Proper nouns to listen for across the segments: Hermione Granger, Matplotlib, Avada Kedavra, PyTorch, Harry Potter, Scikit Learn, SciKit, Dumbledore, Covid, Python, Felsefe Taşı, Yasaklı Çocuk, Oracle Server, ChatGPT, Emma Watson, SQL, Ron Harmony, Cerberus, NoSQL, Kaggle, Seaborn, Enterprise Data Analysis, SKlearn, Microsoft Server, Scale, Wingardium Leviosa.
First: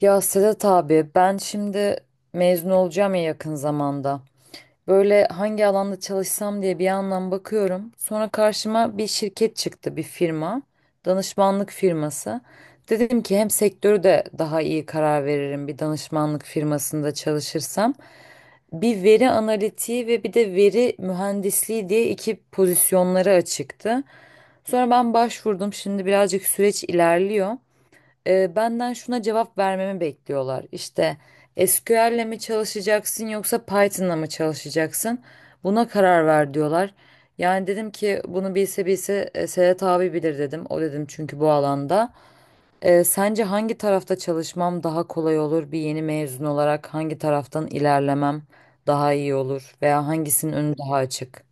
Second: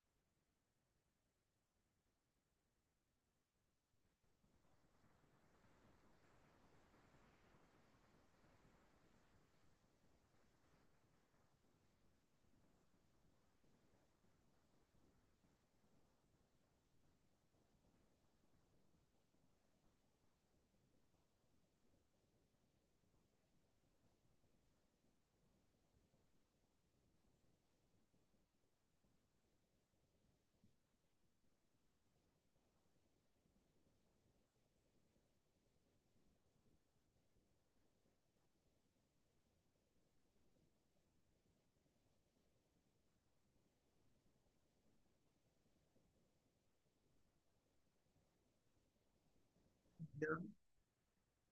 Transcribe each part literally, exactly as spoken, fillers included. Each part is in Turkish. Ya Sedat abi ben şimdi mezun olacağım ya yakın zamanda. Böyle hangi alanda çalışsam diye bir yandan bakıyorum. Sonra karşıma bir şirket çıktı, bir firma. Danışmanlık firması. Dedim ki hem sektörü de daha iyi karar veririm bir danışmanlık firmasında çalışırsam. Bir veri analitiği ve bir de veri mühendisliği diye iki pozisyonları açıktı. Sonra ben başvurdum. Şimdi birazcık süreç ilerliyor, e, benden şuna cevap vermemi bekliyorlar. İşte S Q L'le mi çalışacaksın yoksa Python'la mı çalışacaksın? Buna karar ver diyorlar. Yani dedim ki bunu bilse bilse e, Sedat abi bilir dedim. O dedim çünkü bu alanda. E, sence hangi tarafta çalışmam daha kolay olur? Bir yeni mezun olarak hangi taraftan ilerlemem daha iyi olur? Veya hangisinin önü daha açık?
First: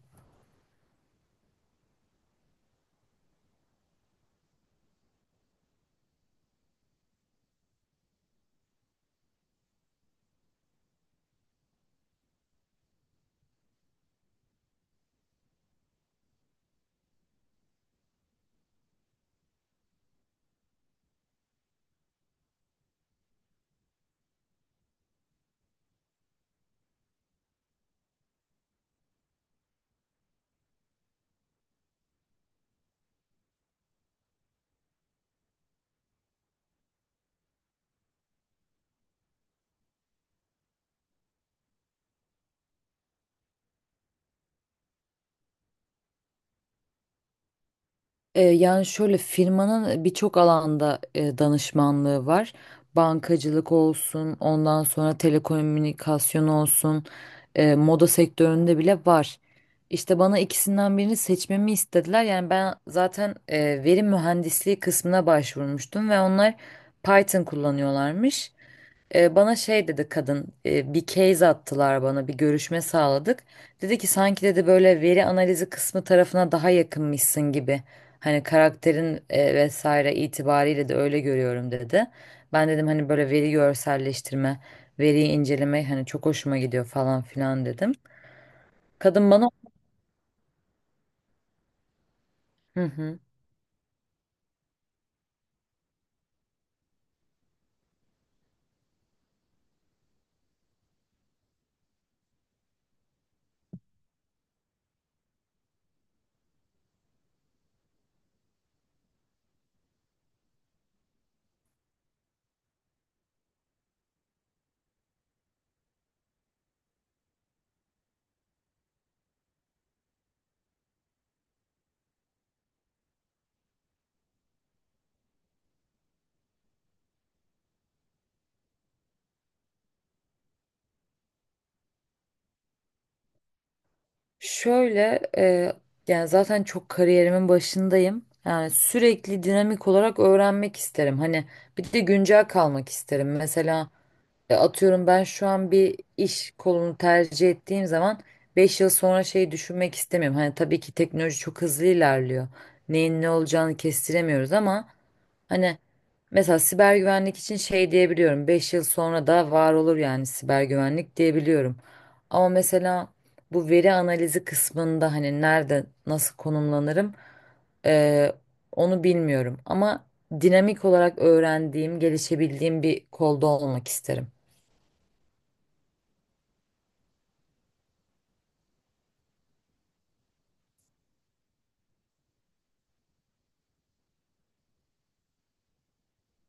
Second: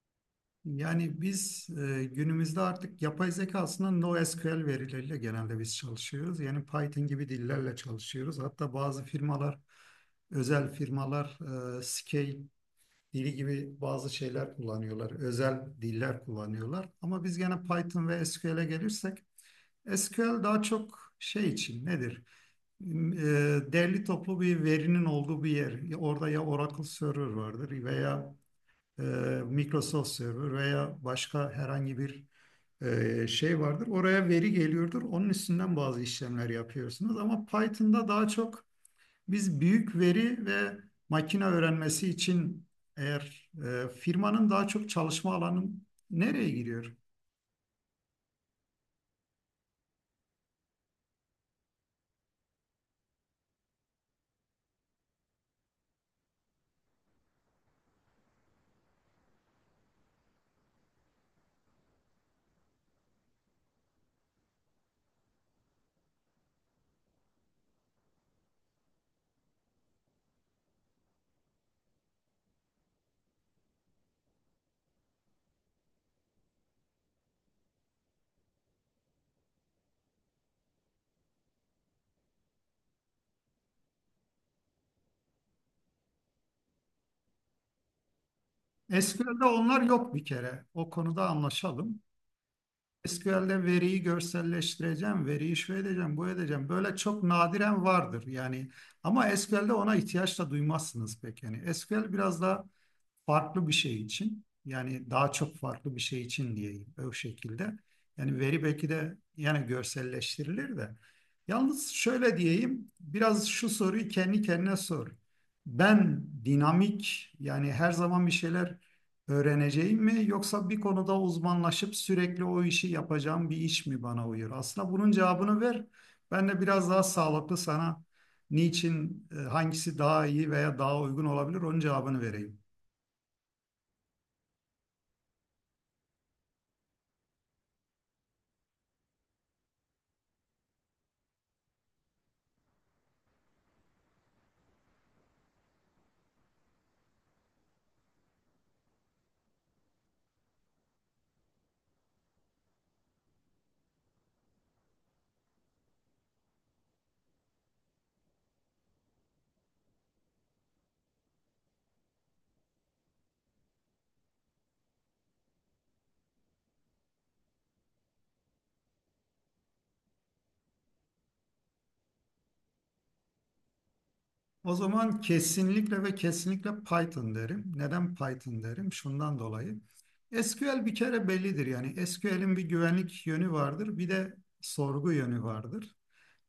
Yani biz e, günümüzde artık yapay zeka aslında NoSQL verileriyle genelde biz çalışıyoruz. Yani Python gibi dillerle çalışıyoruz. Hatta bazı firmalar, özel firmalar e, Scale dili gibi bazı şeyler kullanıyorlar. Özel diller kullanıyorlar. Ama biz gene Python ve S Q L'e gelirsek S Q L daha çok şey için nedir? E, Derli toplu bir verinin olduğu bir yer. Orada ya Oracle Server vardır veya e, Microsoft Server veya başka herhangi bir e, şey vardır. Oraya veri geliyordur. Onun üstünden bazı işlemler yapıyorsunuz. Ama Python'da daha çok biz büyük veri ve makine öğrenmesi için eğer e, firmanın daha çok çalışma alanı nereye giriyor? E, Yani şöyle, firmanın birçok alanda e, danışmanlığı var. Bankacılık olsun, ondan sonra telekomünikasyon olsun, e, moda sektöründe bile var. İşte bana ikisinden birini seçmemi istediler. Yani ben zaten e, veri mühendisliği kısmına başvurmuştum ve onlar Python kullanıyorlarmış. E, bana şey dedi kadın, e, bir case attılar, bana bir görüşme sağladık. Dedi ki sanki dedi böyle veri analizi kısmı tarafına daha yakınmışsın gibi. Hani karakterin e, vesaire itibariyle de öyle görüyorum dedi. Ben dedim hani böyle veri görselleştirme, veriyi inceleme hani çok hoşuma gidiyor falan filan dedim. Kadın S Q L'de bana onlar yok bir kere. O konuda anlaşalım. hı hı. S Q L'de veriyi görselleştireceğim, veriyi şu edeceğim, bu edeceğim. Böyle çok nadiren vardır yani. Ama S Q L'de ona ihtiyaç da duymazsınız pek. Yani S Q L biraz daha farklı bir şey için. Yani daha çok farklı bir şey için diyeyim o şekilde. Yani veri belki de yani görselleştirilir de. Yalnız şöyle diyeyim, biraz şu soruyu kendi kendine sor. Ben dinamik yani her zaman bir şeyler öğreneceğim mi yoksa bir konuda uzmanlaşıp sürekli o işi yapacağım bir iş mi bana uyuyor? Aslında bunun cevabını ver. Ben de biraz daha sağlıklı sana niçin, e, hangisi daha iyi veya daha uygun olabilir onun cevabını vereyim. Şöyle, e, yani zaten çok kariyerimin başındayım. Yani sürekli dinamik olarak öğrenmek isterim. Hani bir de güncel kalmak isterim. Mesela e, atıyorum, ben şu an bir iş kolunu tercih ettiğim zaman beş yıl sonra şeyi düşünmek istemiyorum. Hani tabii ki teknoloji çok hızlı ilerliyor. Neyin ne olacağını kestiremiyoruz ama hani mesela siber güvenlik için şey diyebiliyorum. Beş yıl sonra da var olur, yani siber güvenlik diyebiliyorum. Ama mesela bu veri analizi kısmında hani nerede nasıl konumlanırım, eee, onu bilmiyorum. Ama dinamik olarak öğrendiğim, gelişebildiğim bir kolda olmak isterim. O zaman kesinlikle ve kesinlikle Python derim. Neden Python derim? Şundan dolayı. S Q L bir kere bellidir yani. S Q L'in bir güvenlik yönü vardır, bir de sorgu yönü vardır.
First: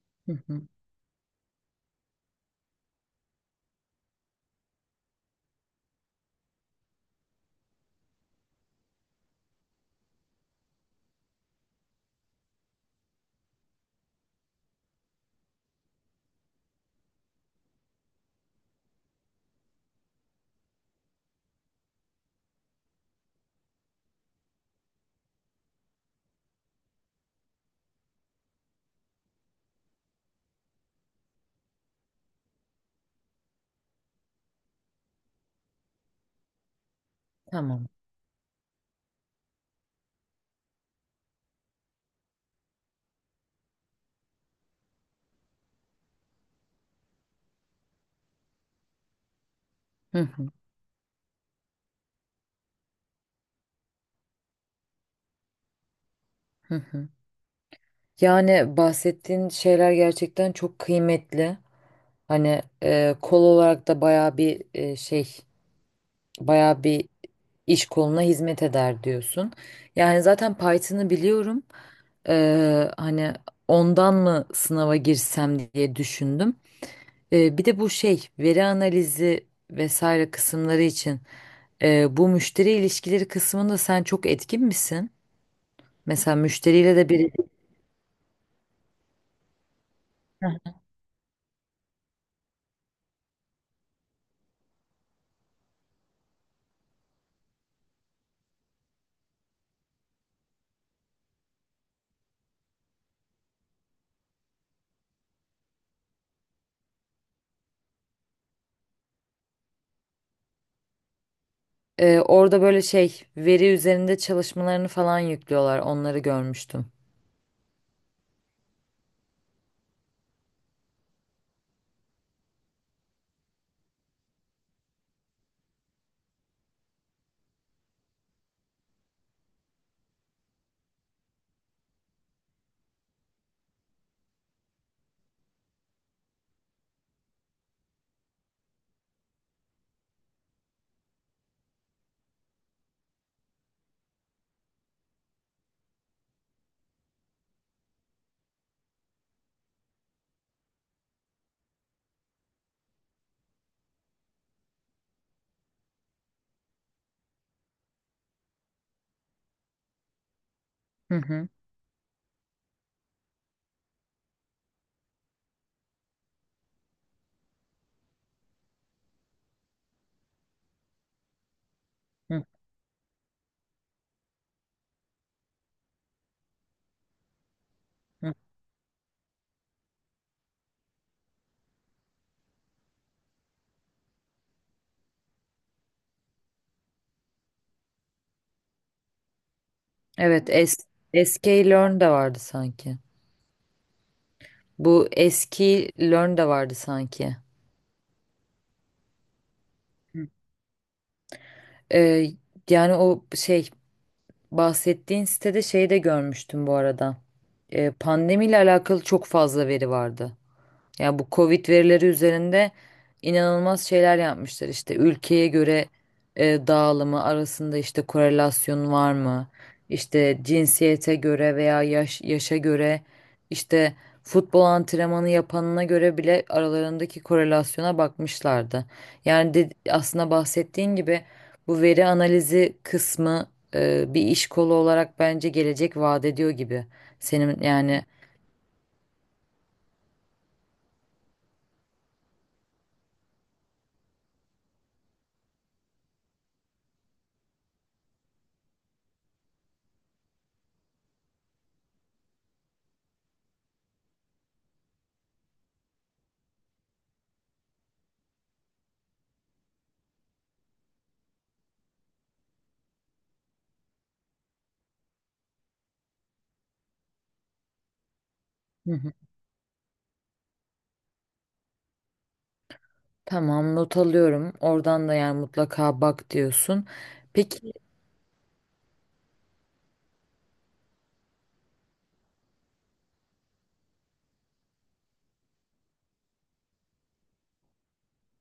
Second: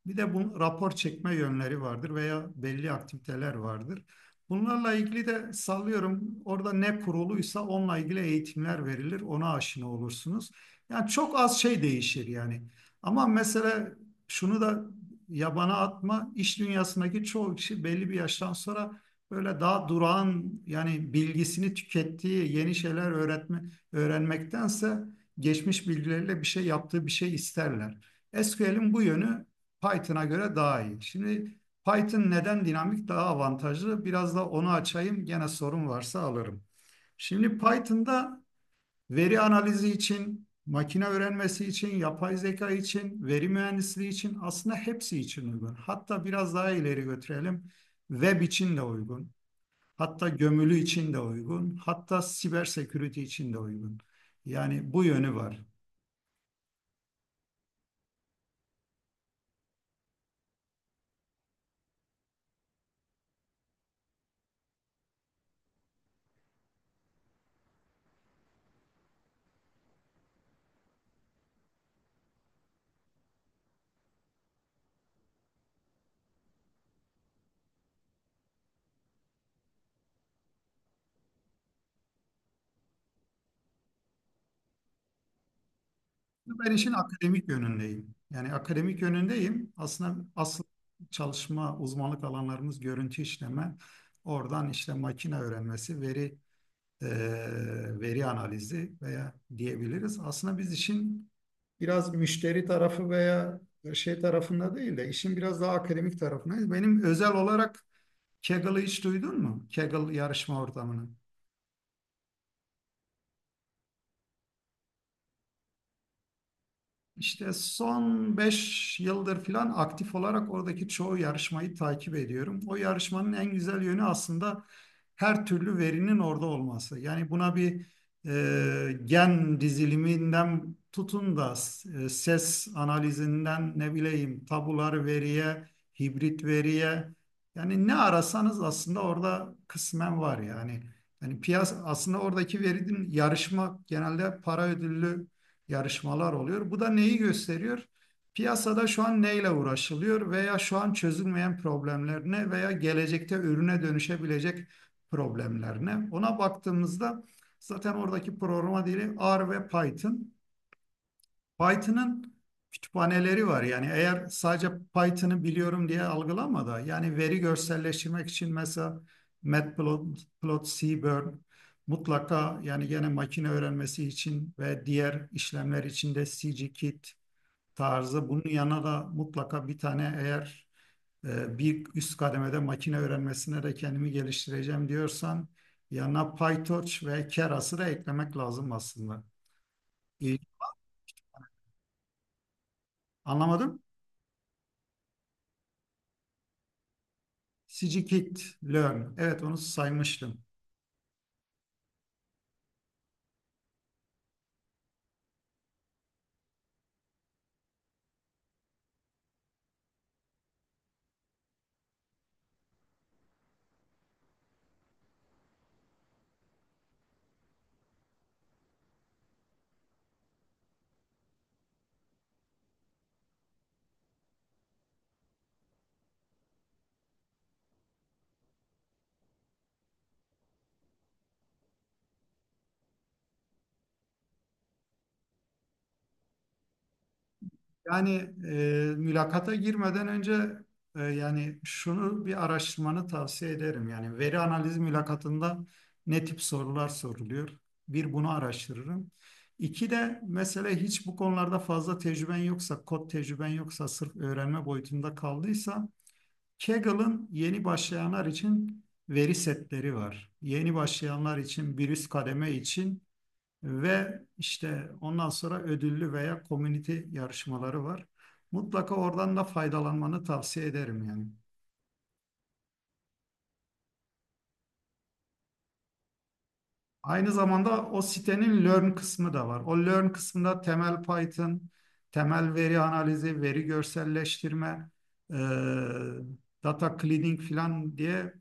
Bir Hı de bu hı, rapor çekme yönleri vardır veya belli aktiviteler vardır. Bunlarla ilgili de sallıyorum orada ne kuruluysa onunla ilgili eğitimler verilir. Ona aşina olursunuz. Yani çok az şey değişir yani. Ama mesela şunu da yabana atma. İş dünyasındaki çoğu kişi belli bir yaştan sonra böyle daha durağan yani bilgisini tükettiği yeni şeyler öğretme, öğrenmektense geçmiş bilgileriyle bir şey yaptığı bir şey isterler. S Q L'in bu yönü Python'a göre daha iyi. Şimdi Python neden dinamik daha avantajlı? Biraz da onu açayım. Gene sorun varsa alırım. Şimdi tamam. Python'da veri analizi için, makine öğrenmesi için, yapay zeka için, veri mühendisliği için aslında hepsi için uygun. Hatta biraz daha ileri götürelim. Web için de uygun. Hı Hatta hı, gömülü için de uygun. Hatta siber security için de uygun. Yani bu yönü var. hı hı. Yani bahsettiğin şeyler gerçekten çok kıymetli. Hani e, kol olarak da bayağı bir e, şey, bayağı bir iş koluna hizmet eder diyorsun. Yani zaten Python'ı biliyorum. Ee, hani ondan mı sınava girsem diye düşündüm. Ee, bir de bu şey veri analizi vesaire kısımları için e, bu müşteri ilişkileri kısmında sen çok etkin misin? Mesela Ben işin müşteriyle de bir... akademik yönündeyim. Yani akademik yönündeyim. Aslında asıl çalışma uzmanlık alanlarımız görüntü işleme, oradan işte makine öğrenmesi, veri eee, veri analizi veya diyebiliriz. Aslında biz işin biraz müşteri tarafı veya şey tarafında değil de işin biraz daha akademik tarafındayız. Benim özel olarak Kaggle'ı hiç duydun mu? Kaggle yarışma ortamını. Ee, orada böyle şey, veri üzerinde çalışmalarını falan yüklüyorlar. Onları görmüştüm. İşte son beş yıldır falan aktif olarak oradaki çoğu yarışmayı takip ediyorum. O yarışmanın en güzel yönü aslında her türlü verinin orada olması. Yani buna bir e, gen diziliminden tutun da e, ses analizinden ne bileyim tabular veriye, hibrit veriye yani ne arasanız aslında orada kısmen var yani. Yani piyasa aslında oradaki verinin yarışma genelde para ödüllü yarışmalar oluyor. Bu da neyi gösteriyor? Piyasada şu an neyle uğraşılıyor veya şu an çözülmeyen problemler ne veya gelecekte ürüne dönüşebilecek problemler ne? Ona baktığımızda zaten oradaki programa dili R ve Python. Hı hı. Python'ın kütüphaneleri var. Yani eğer sadece Python'ı biliyorum diye algılama da yani veri görselleştirmek için mesela Matplotlib, Seaborn Hı mutlaka yani gene makine öğrenmesi için ve diğer işlemler için de SciKit tarzı hı. bunun yanına da mutlaka bir tane eğer e, bir üst kademede makine öğrenmesine de kendimi geliştireceğim diyorsan yanına PyTorch ve Keras'ı da eklemek lazım aslında. İyi. Evet. S- SKlearn de vardı sanki. Anlamadım. Bu eski Learn de vardı sanki. Scikit Learn. Evet onu saymıştım. Ee, yani o şey, bahsettiğin sitede şeyi de görmüştüm bu arada. Ee, pandemiyle alakalı çok fazla veri vardı. Ya bu Covid verileri üzerinde inanılmaz şeyler yapmışlar. İşte ülkeye göre e, dağılımı arasında işte korelasyon var mı? İşte cinsiyete göre veya yaş, yaşa göre işte futbol antrenmanı yapanına göre bile aralarındaki korelasyona bakmışlardı. Yani de, aslında bahsettiğin gibi bu veri analizi kısmı e, bir iş kolu olarak bence gelecek vaat ediyor gibi. Senin yani... Yani e, mülakata girmeden önce e, yani şunu bir araştırmanı tavsiye ederim. Yani veri analiz mülakatında ne tip sorular soruluyor? Bir bunu araştırırım. İki de mesela hiç bu konularda fazla tecrüben yoksa, kod tecrüben yoksa, sırf öğrenme boyutunda kaldıysa Kaggle'ın yeni başlayanlar için veri setleri var. Yeni başlayanlar için bir üst kademe için. Ve işte ondan sonra ödüllü veya komünite yarışmaları var. Hı Mutlaka hı. oradan da faydalanmanı tavsiye ederim yani. Tamam, not alıyorum. Oradan da yani mutlaka bak diyorsun. Aynı Peki, zamanda o sitenin Learn kısmı da var. O Learn kısmında temel Python, temel veri analizi, veri görselleştirme, e, data cleaning falan diye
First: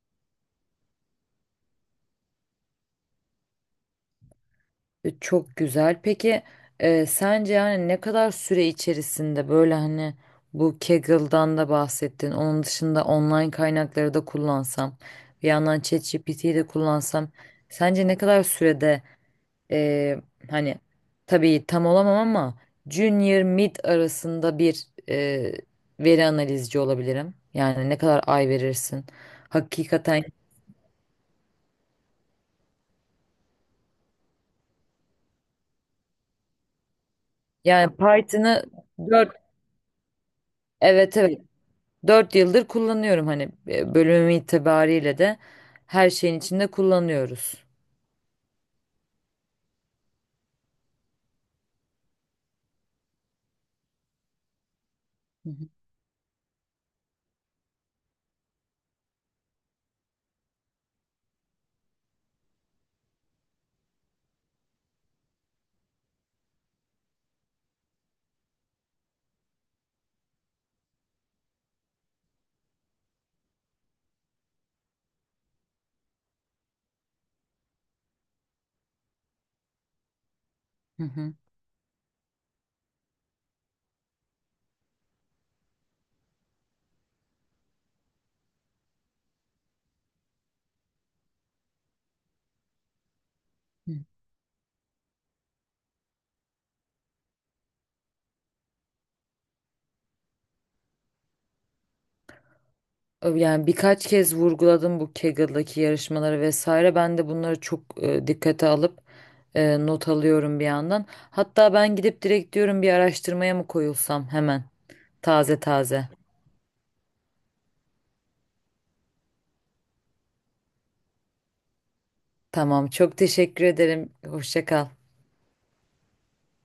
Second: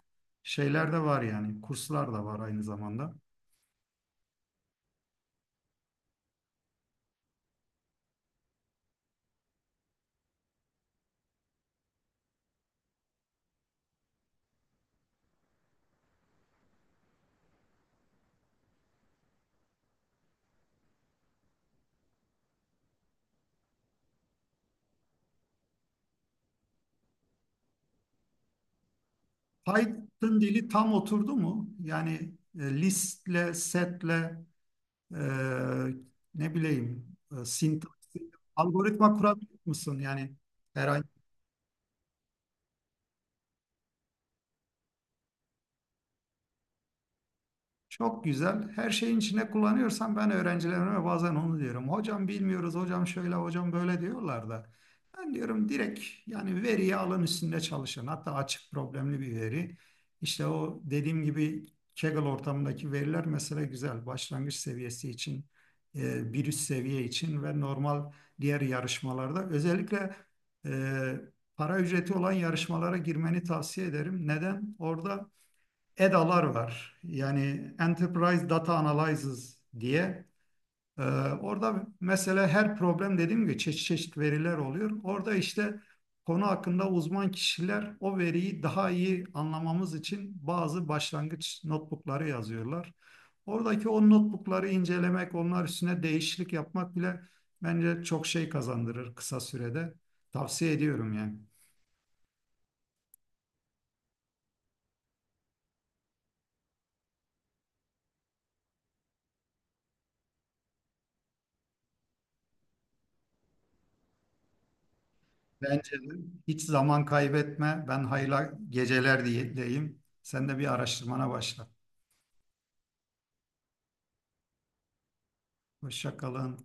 şeyler de var yani. Kurslar da var aynı zamanda. e, çok güzel. Peki e, sence yani ne kadar süre içerisinde böyle hani, bu Kaggle'dan da bahsettin. Onun dışında online kaynakları da kullansam, bir yandan ChatGPT'yi yi de kullansam sence ne kadar sürede, e, hani tabii tam olamam ama junior mid arasında bir e, veri analizci olabilirim. Yani ne kadar ay verirsin? Hakikaten... Python dili tam oturdu mu? Yani e, listle, setle Eee, ne bileyim e, Yani sintaksi, Python'ı algoritma dört kurabilir misin? Yani herhangi. evet evet dört yıldır kullanıyorum, hani e, bölümüm itibariyle de her şeyin içinde kullanıyoruz. Çok güzel. Her şeyin içine kullanıyorsan ben öğrencilerime bazen onu diyorum. Hocam bilmiyoruz, hocam şöyle, hocam böyle diyorlar da. Ben Hı, diyorum direkt yani veriyi alın üstünde çalışın. Hatta açık problemli bir veri. İşte o dediğim gibi Kaggle ortamındaki veriler mesela güzel. Başlangıç seviyesi için, e, bir üst seviye için ve normal diğer yarışmalarda. Özellikle e, para ücreti olan yarışmalara girmeni tavsiye ederim. Neden? Orada E D A'lar var. Yani Enterprise Data Analysis diye. hı Ee, hı, orada mesela her problem dediğim gibi çeşit çeşit veriler oluyor. Orada işte konu hakkında uzman kişiler o veriyi daha iyi anlamamız için bazı başlangıç notebookları yazıyorlar. Oradaki hı. o notebookları incelemek, onlar üstüne değişiklik yapmak bile bence çok şey kazandırır kısa sürede. Tavsiye ediyorum yani. Ö- Yani birkaç kez vurguladım bu Kaggle'daki yarışmaları vesaire. Ben de bunları çok e, dikkate alıp e, not alıyorum bir yandan. Hatta ben gidip direkt diyorum bir araştırmaya mı koyulsam hemen, taze Bence taze. de hiç zaman kaybetme. Ben hayırlı geceler diyeyim. Sen de bir araştırmana başla. Tamam, çok teşekkür ederim. Hoşça kal. Hoşça kalın.